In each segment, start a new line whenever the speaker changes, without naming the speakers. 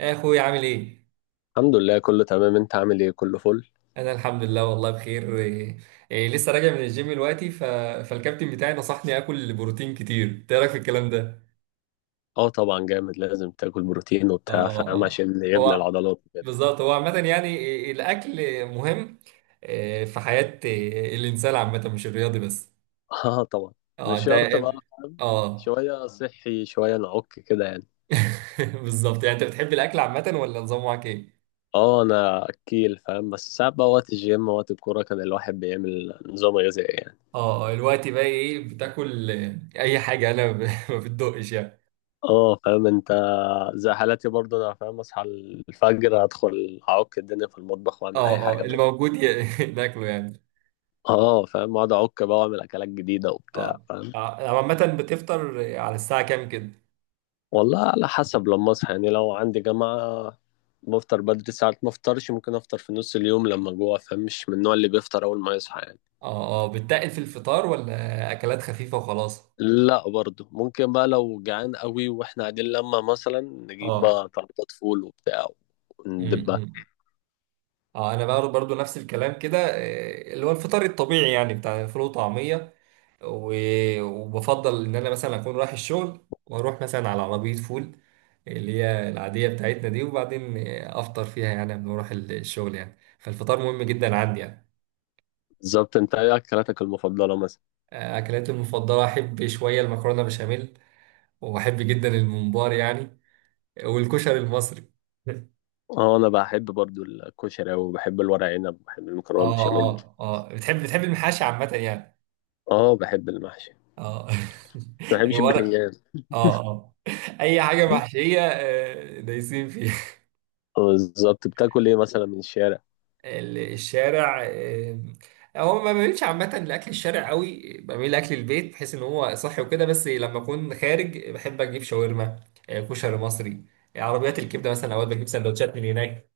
يا اخوي، عامل ايه؟
الحمد لله، كله تمام. انت عامل ايه؟ كله فل.
انا الحمد لله، والله بخير. لسه راجع من الجيم دلوقتي، فالكابتن بتاعي نصحني اكل بروتين كتير. إنت ايه رايك في الكلام ده؟
اه، طبعا جامد. لازم تاكل بروتين
اه،
وبتاع،
اه،
فاهم؟
اه.
عشان يبني
هو
العضلات كده.
بالظبط. هو عامه، يعني إيه، الاكل مهم في حياه الانسان عامه، مش الرياضي بس.
اه، طبعا.
اه،
مش
انت.
شرط بقى، فاهم؟
اه.
شوية صحي شوية نعك كده يعني.
بالظبط، يعني انت بتحب الاكل عامه، ولا نظام، معاك ايه؟
اه، انا اكيل فاهم. بس ساعات بقى وقت الجيم وقت الكورة كان الواحد بيعمل نظام غذائي يعني.
اه. الوقت بقى ايه بتاكل؟ اي حاجه، ما بتدقش يعني.
اه، فاهم انت. زي حالاتي برضه، انا فاهم، اصحى الفجر ادخل اعك الدنيا في المطبخ واعمل
اه،
اي حاجة
اه، اللي
بقى.
موجود ناكله يعني.
اه، فاهم. اقعد اعك بقى واعمل اكلات جديدة وبتاع،
اه.
فاهم؟
عامة بتفطر على الساعة كام كده؟
والله على حسب لما اصحى يعني، لو عندي جامعة. بفطر بدري. ساعات ما افطرش، ممكن افطر في نص اليوم لما جوع، فاهم؟ مش من النوع اللي بيفطر اول ما يصحى يعني.
اه، اه، بتتقل في الفطار ولا أكلات خفيفة وخلاص؟
لا، برضه ممكن بقى لو جعان قوي واحنا قاعدين، لما مثلا نجيب
اه.
بقى طلبات فول وبتاع وندبها.
امم. اه، انا بقى برضو نفس الكلام كده، اللي هو الفطار الطبيعي، يعني بتاع فول وطعمية. وبفضل ان انا مثلا اكون رايح الشغل، واروح مثلا على عربية فول اللي هي العادية بتاعتنا دي، وبعدين افطر فيها يعني قبل ما اروح الشغل يعني. فالفطار مهم جدا عندي يعني.
بالظبط. انت ايه اكلاتك المفضلة مثلا؟
اكلاتي المفضلة، احب شوية المكرونة بشاميل، وبحب جدا الممبار يعني، والكشري المصري.
اه، انا بحب برضه الكشري اوي، وبحب الورق عنب، وبحب المكرونة
اه،
بشاميل.
اه، اه، بتحب المحاشي عامة يعني.
اه، بحب المحشي.
اه.
ما بحبش
ورق.
البتنجان.
اه، اه، اي حاجة محشية دايسين فيها.
بالظبط. بتاكل ايه مثلا من الشارع؟
الشارع. هو ما بميلش عامة لأكل الشارع قوي، بميل لأكل البيت بحيث إن هو صحي وكده، بس لما أكون خارج بحب أجيب شاورما، كشري مصري، عربيات الكبدة مثلا أوقات بجيب سندوتشات من هناك.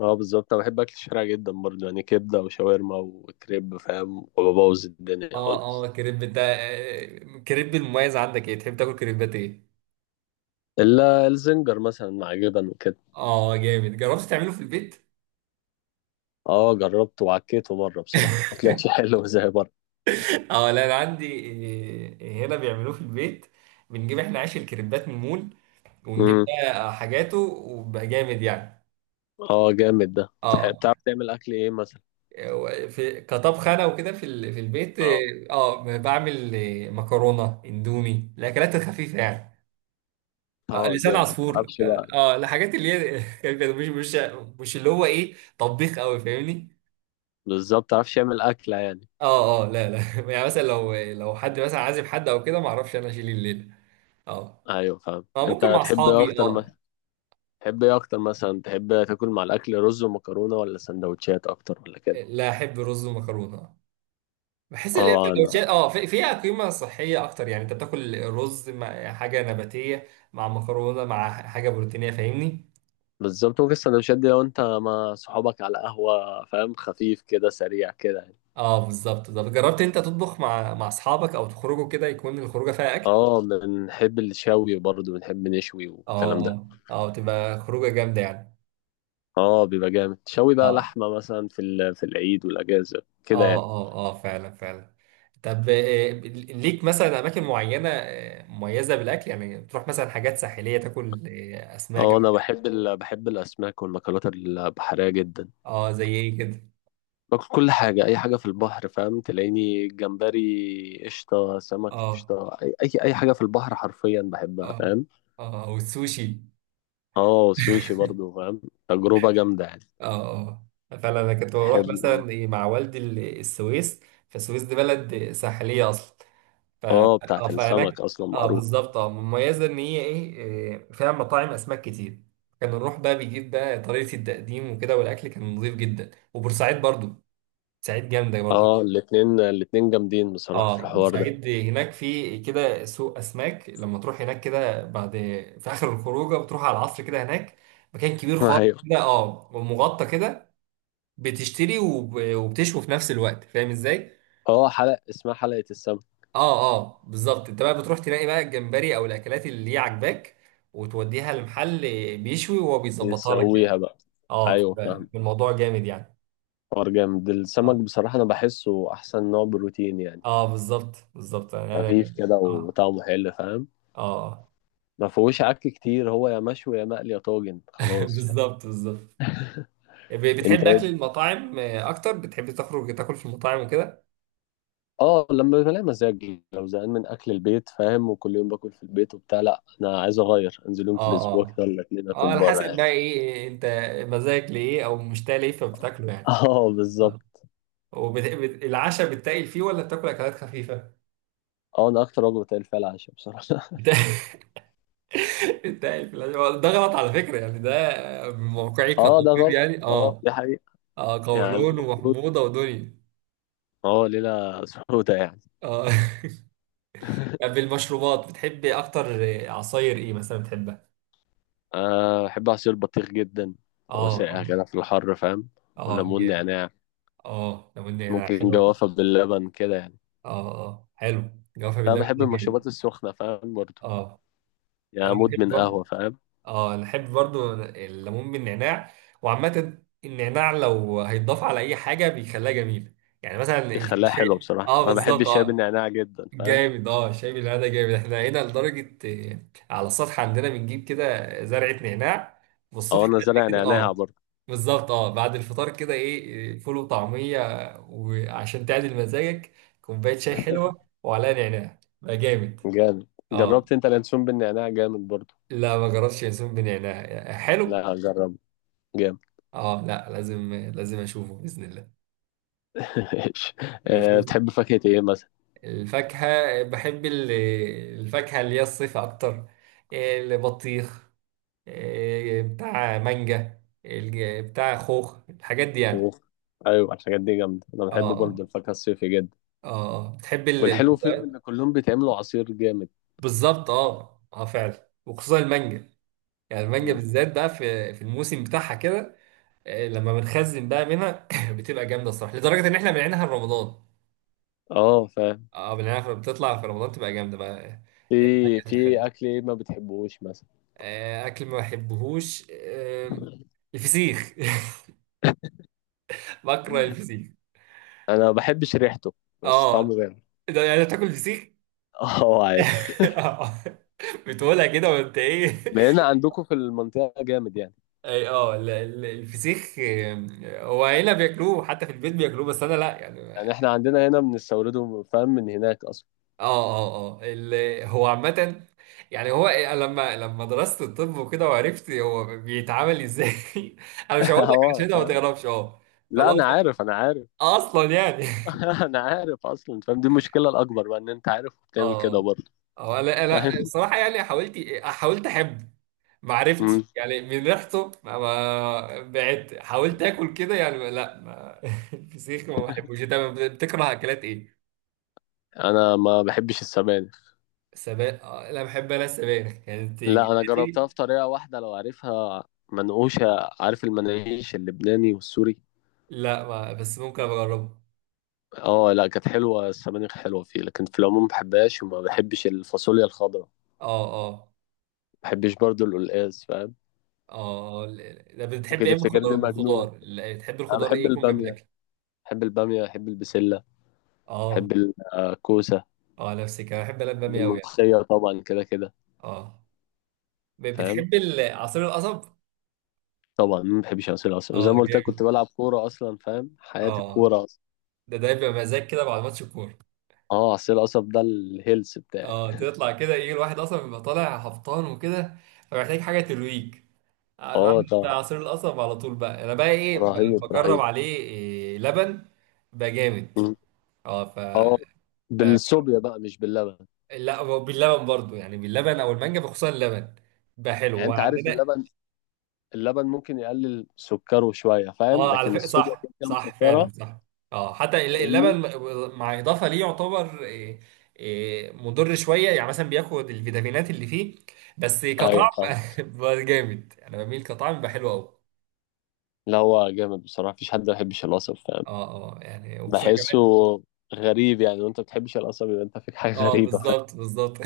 اه، بالظبط. انا بحب اكل الشارع جدا برضه يعني، كبده وشاورما وكريب، فاهم؟ وببوظ الدنيا
اه، اه،
خالص.
كريب ده. كريب المميز عندك ايه؟ تحب تاكل كريبات ايه؟
الا الزنجر مثلا مع جبن وكده.
اه جامد، جربت تعمله في البيت؟
اه، جربته وعكيته مره بصراحه ما طلعش حلو زي بره.
اه، لا انا عندي هنا بيعملوه في البيت. بنجيب احنا عيش الكريبات من المول، ونجيب
امم.
بقى حاجاته، وبقى جامد يعني.
اه، جامد ده.
اه.
بتعرف تعمل اكل ايه مثلا؟
في كطبخ انا وكده في في البيت.
اه،
اه، بعمل مكرونه اندومي، الاكلات الخفيفه يعني.
اه،
لسان
جامد.
عصفور.
متعرفش بقى.
الحاجات اللي هي خفيفة، مش اللي هو طبيخ قوي، فاهمني.
بالظبط. متعرفش تعمل اكله يعني؟
اه، اه، لا، لا. يعني مثلا لو حد مثلا عازم حد او كده، ما اعرفش انا اشيل الليله. اه،
ايوه، فاهم.
فممكن
انت
مع
تحب ايه
اصحابي.
اكتر ما
اه.
تحب ايه اكتر مثلا، تحب تاكل مع الاكل رز ومكرونه ولا سندوتشات اكتر ولا كده؟
لا، احب رز ومكرونه. بحس ان هي
اه
سندوتشات
انا
فيها قيمه صحيه اكتر. يعني انت بتاكل رز مع حاجه نباتيه، مع مكرونه، مع حاجه بروتينيه، فاهمني.
بالظبط. ممكن السندوتشات دي لو انت مع صحابك على قهوة، فاهم؟ خفيف كده سريع كده يعني.
اه، بالظبط. طب جربت انت تطبخ مع اصحابك، او تخرجوا كده يكون الخروجه فيها اكل؟
اه، بنحب الشوي برضه، بنحب نشوي والكلام
اه،
ده.
اه، تبقى خروجه جامده يعني.
اه، بيبقى جامد. شوي بقى
اه،
لحمة مثلا في العيد والأجازة كده
اه،
يعني.
اه، اه، فعلا فعلا. طب ليك مثلا اماكن معينه مميزه بالاكل؟ يعني بتروح مثلا حاجات ساحليه تاكل اسماك.
اه، انا بحب بحب الأسماك والمأكولات البحرية جدا.
اه، زي ايه كده؟
باكل كل حاجة، أي حاجة في البحر، فاهم؟ تلاقيني جمبري قشطة، سمك
اه،
قشطة، أي حاجة في البحر حرفيا بحبها،
اه،
فاهم؟
اه، والسوشي.
اه، والسوشي برضه، فاهم؟ تجربة جامدة يعني.
اه، اه، فعلا. انا كنت بروح
بحب.
مثلا مع والدي السويس. فالسويس دي بلد ساحليه اصلا، ف
اه،
اه
بتاعت السمك
فهناك.
اصلا
اه،
معروف.
بالظبط. اه مميزه ان هي ايه إيه، فيها مطاعم اسماك كتير. كنا نروح بقى، بيجيب بقى طريقه التقديم وكده، والاكل كان نظيف جدا. وبورسعيد برضو، بورسعيد جامده برضو.
اه، الاتنين الاتنين جامدين بصراحة في
اه،
الحوار ده.
بورسعيد هناك في كده سوق اسماك. لما تروح هناك كده، بعد في اخر الخروجه بتروح على العصر كده هناك، مكان كبير خالص
ايوه.
كده، ومغطى كده. بتشتري وبتشوي في نفس الوقت، فاهم ازاي؟
اه، حلقة اسمها حلقة السمك.
اه، اه، بالظبط، انت بقى بتروح تلاقي بقى الجمبري او الاكلات اللي هي عاجباك، وتوديها لمحل بيشوي، وهو بيظبطها لك
يسويها
يعني.
بقى.
اه.
ايوه، فاهم.
الموضوع جامد يعني.
حوار جامد. السمك
اه،
بصراحة انا بحسه احسن نوع بروتين يعني.
اه، بالظبط، بالظبط.
خفيف
يعني.
كده
اه.
وطعمه حلو، فاهم؟
اه،
ما فيهوش عك كتير، هو يا مشوي يا مقلي يا طاجن خلاص، فاهم؟
بالظبط، بالظبط.
انت
بتحب
إيه؟
اكل المطاعم اكتر؟ بتحب تخرج تاكل في المطاعم وكده؟
اه، لما بلاقي مزاج لو زهقان من اكل البيت فاهم، وكل يوم باكل في البيت وبتاع، لا انا عايز اغير، انزل يوم في
اه،
الاسبوع
اه،
كده ولا اتنين
اه،
اكل
على
بره
حسب
يعني.
بقى ايه انت، مزاجك لايه، او مشتاق لايه فبتاكله يعني.
اه،
آه.
بالظبط.
والعشاء بتتقل فيه، ولا بتاكل اكلات خفيفه؟
اه، ده اكتر وجبه قليل فيها العشاء بصراحه.
بت- بتتقل في العشاء ده غلط على فكره يعني، ده آه، من موقعي
اه، ده
كطبيب
غلط.
يعني.
اه،
اه،
دي حقيقه.
اه،
يعني
قولون
المفروض.
وحموضه ودنيا.
اه، ليله سودة يعني.
اه. طب المشروبات بتحب اكتر؟ عصاير ايه مثلا بتحبها؟
أه، بحب عصير البطيخ جدا. هو
اه، اه،
ساقع كده في الحر، فاهم؟
اه
والليمون
جامد.
نعناع.
اه، لو ان هنا
ممكن
حلو.
جوافة باللبن كده يعني.
اه، اه، حلو. جوافة
أنا
باللبن
بحب
ده جامد.
المشروبات السخنة فاهم برضه.
اه،
يعني
انا بحب
مدمن
برضه.
قهوة، فاهم؟
اه، انا بحب برضه الليمون بالنعناع. وعامة النعناع لو هيتضاف على اي حاجة بيخليها جميلة، يعني مثلا
بيخليها حلوة
الشاي.
بصراحة.
اه
أنا بحب
بالظبط.
الشاي
اه
بالنعناع جدا، فاهم؟
جامد، اه، الشاي بالنعناع ده جامد. احنا هنا لدرجة، آه، على السطح عندنا بنجيب كده زرعة نعناع،
أو
والصبح
أنا
بدري
زارع
كده. اه،
نعناع برضه.
بالظبط. اه، بعد الفطار كده، ايه آه، فول وطعمية، وعشان تعدل مزاجك كوباية شاي حلوة وعليها نعناع، بقى جامد.
جامد.
اه،
جربت أنت اليانسون بالنعناع؟ جامد برضه.
لا ما جربتش. ينسون بن يعناع حلو.
لا، جرب. جامد.
اه، لا، لازم لازم اشوفه باذن الله.
ماشي. أه،
بشوف.
بتحب فاكهة إيه؟
الفاكهه، بحب الفاكهه اللي هي الصيف اكتر. البطيخ، بتاع مانجا، بتاع خوخ، الحاجات دي يعني.
أوف. ايوه، الحاجات دي جامده. انا
اه،
بحب
اه،
برضه الفاكهه الصيفي جدا.
اه، اه. بتحب
والحلو فيهم
البرتقال؟
ان كلهم بيتعملوا عصير جامد.
بالظبط، اه، اه، فعلا، وخصوصا المانجا. يعني المانجا
مم.
بالذات بقى في الموسم بتاعها كده. لما بنخزن بقى منها، بتبقى جامده الصراحه، لدرجه ان احنا بنعينها رمضان.
اه، فاهم.
اه، بالعنب بتطلع في رمضان، تبقى جامده بقى.
في
أكل
في
حلو.
اكل ايه ما بتحبوش مثلا؟
اكل ما بحبهوش، الفسيخ. بكره الفسيخ.
انا ما بحبش ريحته. بس
اه،
طعمه جامد.
ده يعني بتاكل فسيخ؟
اه، عادي.
آه. بتقولها كده، وانت ايه؟
بقينا عندكم في المنطقه جامد يعني.
اي، الفسيخ، هو هنا بياكلوه، حتى في البيت بياكلوه، بس انا لا يعني.
يعني احنا عندنا هنا بنستورده فاهم، من هناك اصلا.
اه، اه، اه، هو عامة، يعني هو أنا لما درست الطب وكده، وعرفت هو بيتعامل ازاي. انا مش هقول لك عشان
اه،
انت ما
فاهم.
تعرفش. اه
لا،
خلاص،
انا عارف انا عارف.
اصلا يعني.
انا عارف اصلا، فاهم؟ دي المشكله الاكبر بقى، ان انت عارف وبتعمل كده
اه،
برضه.
اه، لا، لا.
فاهم.
الصراحة يعني حاولت، احب. ما عرفتش
مم.
يعني، من ريحته بعدت. حاولت اكل كده يعني، لا ما، الفسيخ ما بحبوش. انت بتكره اكلات ايه؟
انا ما بحبش السبانخ.
سبانخ؟ لا، بحب انا السبانخ، كانت
لا، انا جربتها
جدتي.
في طريقه واحده لو عارفها. منقوشه. عارف المناقيش اللبناني والسوري؟
لا ما، بس ممكن أبقى اجربه.
اه لا، كانت حلوه، السبانخ حلوه فيه لكن في العموم ما بحبهاش، وما بحبش الفاصوليا الخضراء، ما
اه، اه،
بحبش برضو القلقاس، فاهم؟
اه، طب بتحب
ممكن
ايه من
تفتكرني
الخضار؟ من
مجنون.
الخضار، بتحب
انا
الخضار
بحب
ايه يكون جنب
الباميه.
الاكل؟
بحب الباميه، بحب البسله.
اه،
بحب الكوسه.
اه، نفسي كمان، بحب انا
بحب
الباميه قوي يعني.
الملوخيه طبعا كده كده.
اه.
فاهم.
بتحب عصير القصب؟
طبعا، ما بحبش عصير القصب زي
اه
ما قلت لك، كنت
جامد.
بلعب كوره اصلا، فاهم؟ حياتي
اه،
الكوره اصلا.
ده بيبقى مزاج كده بعد ماتش الكوره.
اه، عصير القصب ده الهيلث بتاعي.
اه، تطلع كده يجي الواحد، اصلا بيبقى طالع هبطان وكده، فمحتاج حاجه ترويج. ده
اه، ده
بتاع عصير القصب على طول بقى. انا بقى ايه
رهيب
بجرب
رهيب.
عليه لبن، بقى جامد. اه.
اه، بالصوبيا بقى مش باللبن.
لا، هو باللبن برضو يعني، باللبن او المانجا، بخصوصا اللبن، بقى حلو
يعني انت عارف
وعندنا.
اللبن. اللبن ممكن يقلل سكره شويه، فاهم؟
اه، على
لكن
فكره،
الصوبيا
صح
كده كده
صح، فعلا
مسكره.
صح. اه، حتى
فاهمني؟
اللبن مع اضافه ليه، يعتبر إيه إيه مضر شويه، يعني مثلا بياخد الفيتامينات اللي فيه، بس
ايوه،
كطعم
فاهم.
بقى جامد. انا بميل، كطعم بقى حلو قوي.
لا، هو جامد بصراحه، مفيش حد ما بيحبش القصب، فاهم؟
اه، اه، يعني وخصوصا
بحسه
كمان.
غريب يعني، وانت ما بتحبش القصب يبقى انت فيك حاجه
اه،
غريبه، فاهم؟
بالظبط، بالظبط.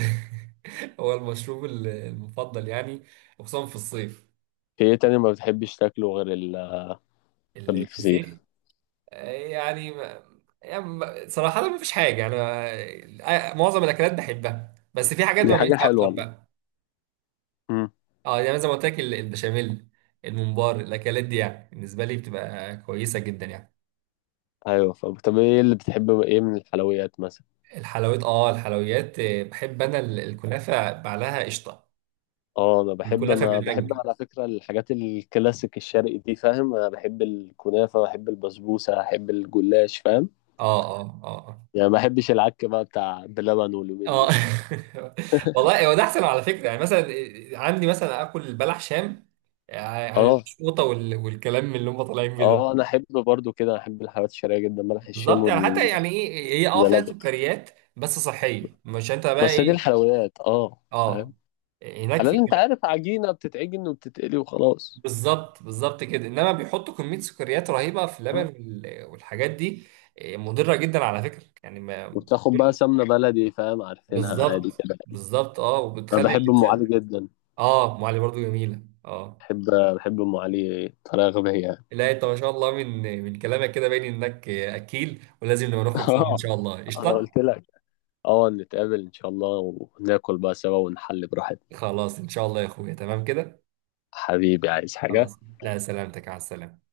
هو المشروب المفضل يعني، وخصوصا في الصيف.
في ايه تاني ما بتحبش تاكله غير غير
الفسيخ.
الفسيخ؟
يعني ما- يعني صراحة ما فيش حاجة يعني. معظم الأكلات بحبها، بس في حاجات
دي حاجه
بميزها
حلوه
أكتر
والله.
بقى.
امم.
اه، يعني زي ما قلت لك، البشاميل، الممبار، الأكلات دي يعني بالنسبة لي بتبقى كويسة جدا يعني.
ايوه، فاهم. طب ايه اللي بتحبه ايه من الحلويات مثلا؟
الحلويات، بحب أنا الكنافة بعلاها قشطة،
اه، انا بحب
الكنافة
انا بحب
بالمانجا.
على فكره الحاجات الكلاسيك الشرقي دي، فاهم؟ انا بحب الكنافه، بحب البسبوسه، بحب الجلاش، فاهم؟
اه، اه، اه،
يعني ما بحبش العك بقى بتاع بلبن واليومين
اه.
دول.
آه. والله هو ده أحسن على فكرة، يعني مثلا عندي مثلا آكل البلح شام، يعني عن
اه،
الشوطة والكلام اللي هم طالعين بيه ده.
اه، انا احب برضو كده، احب الحلويات الشرقيه جدا، ملح الشام
بالظبط، يعني حتى
والزلابيه.
يعني ايه، هي فيها سكريات، بس صحيه، مش انت بقى
بس دي
ايه.
الحلويات اه فاهم.
اه، هناك
على
في
اللي انت عارف، عجينه بتتعجن وبتتقلي وخلاص.
بالظبط، بالظبط كده، انما بيحطوا كميه سكريات رهيبه في اللبن
آه.
والحاجات دي. مضره جدا على فكره يعني، ما
وبتاخد بقى سمنه بلدي، فاهم؟ عارفينها عادي
بالظبط،
كده.
بالظبط. اه
انا
وبتخلي
بحب ام علي
اللسان.
جدا.
اه، معلي برضو جميله. اه،
بحب. بحب ام علي بطريقه غبيه.
لا انت ما شاء الله، من كلامك كده باين انك اكيل، ولازم نبقى
اه.
نخرج سوا ان شاء الله،
انا
قشطه.
قلت لك. اه، نتقابل ان شاء الله. وناكل بقى سوا ونحل براحتنا.
خلاص ان شاء الله يا اخويا، تمام كده.
حبيبي عايز حاجة؟
خلاص، لا سلامتك، على السلامه.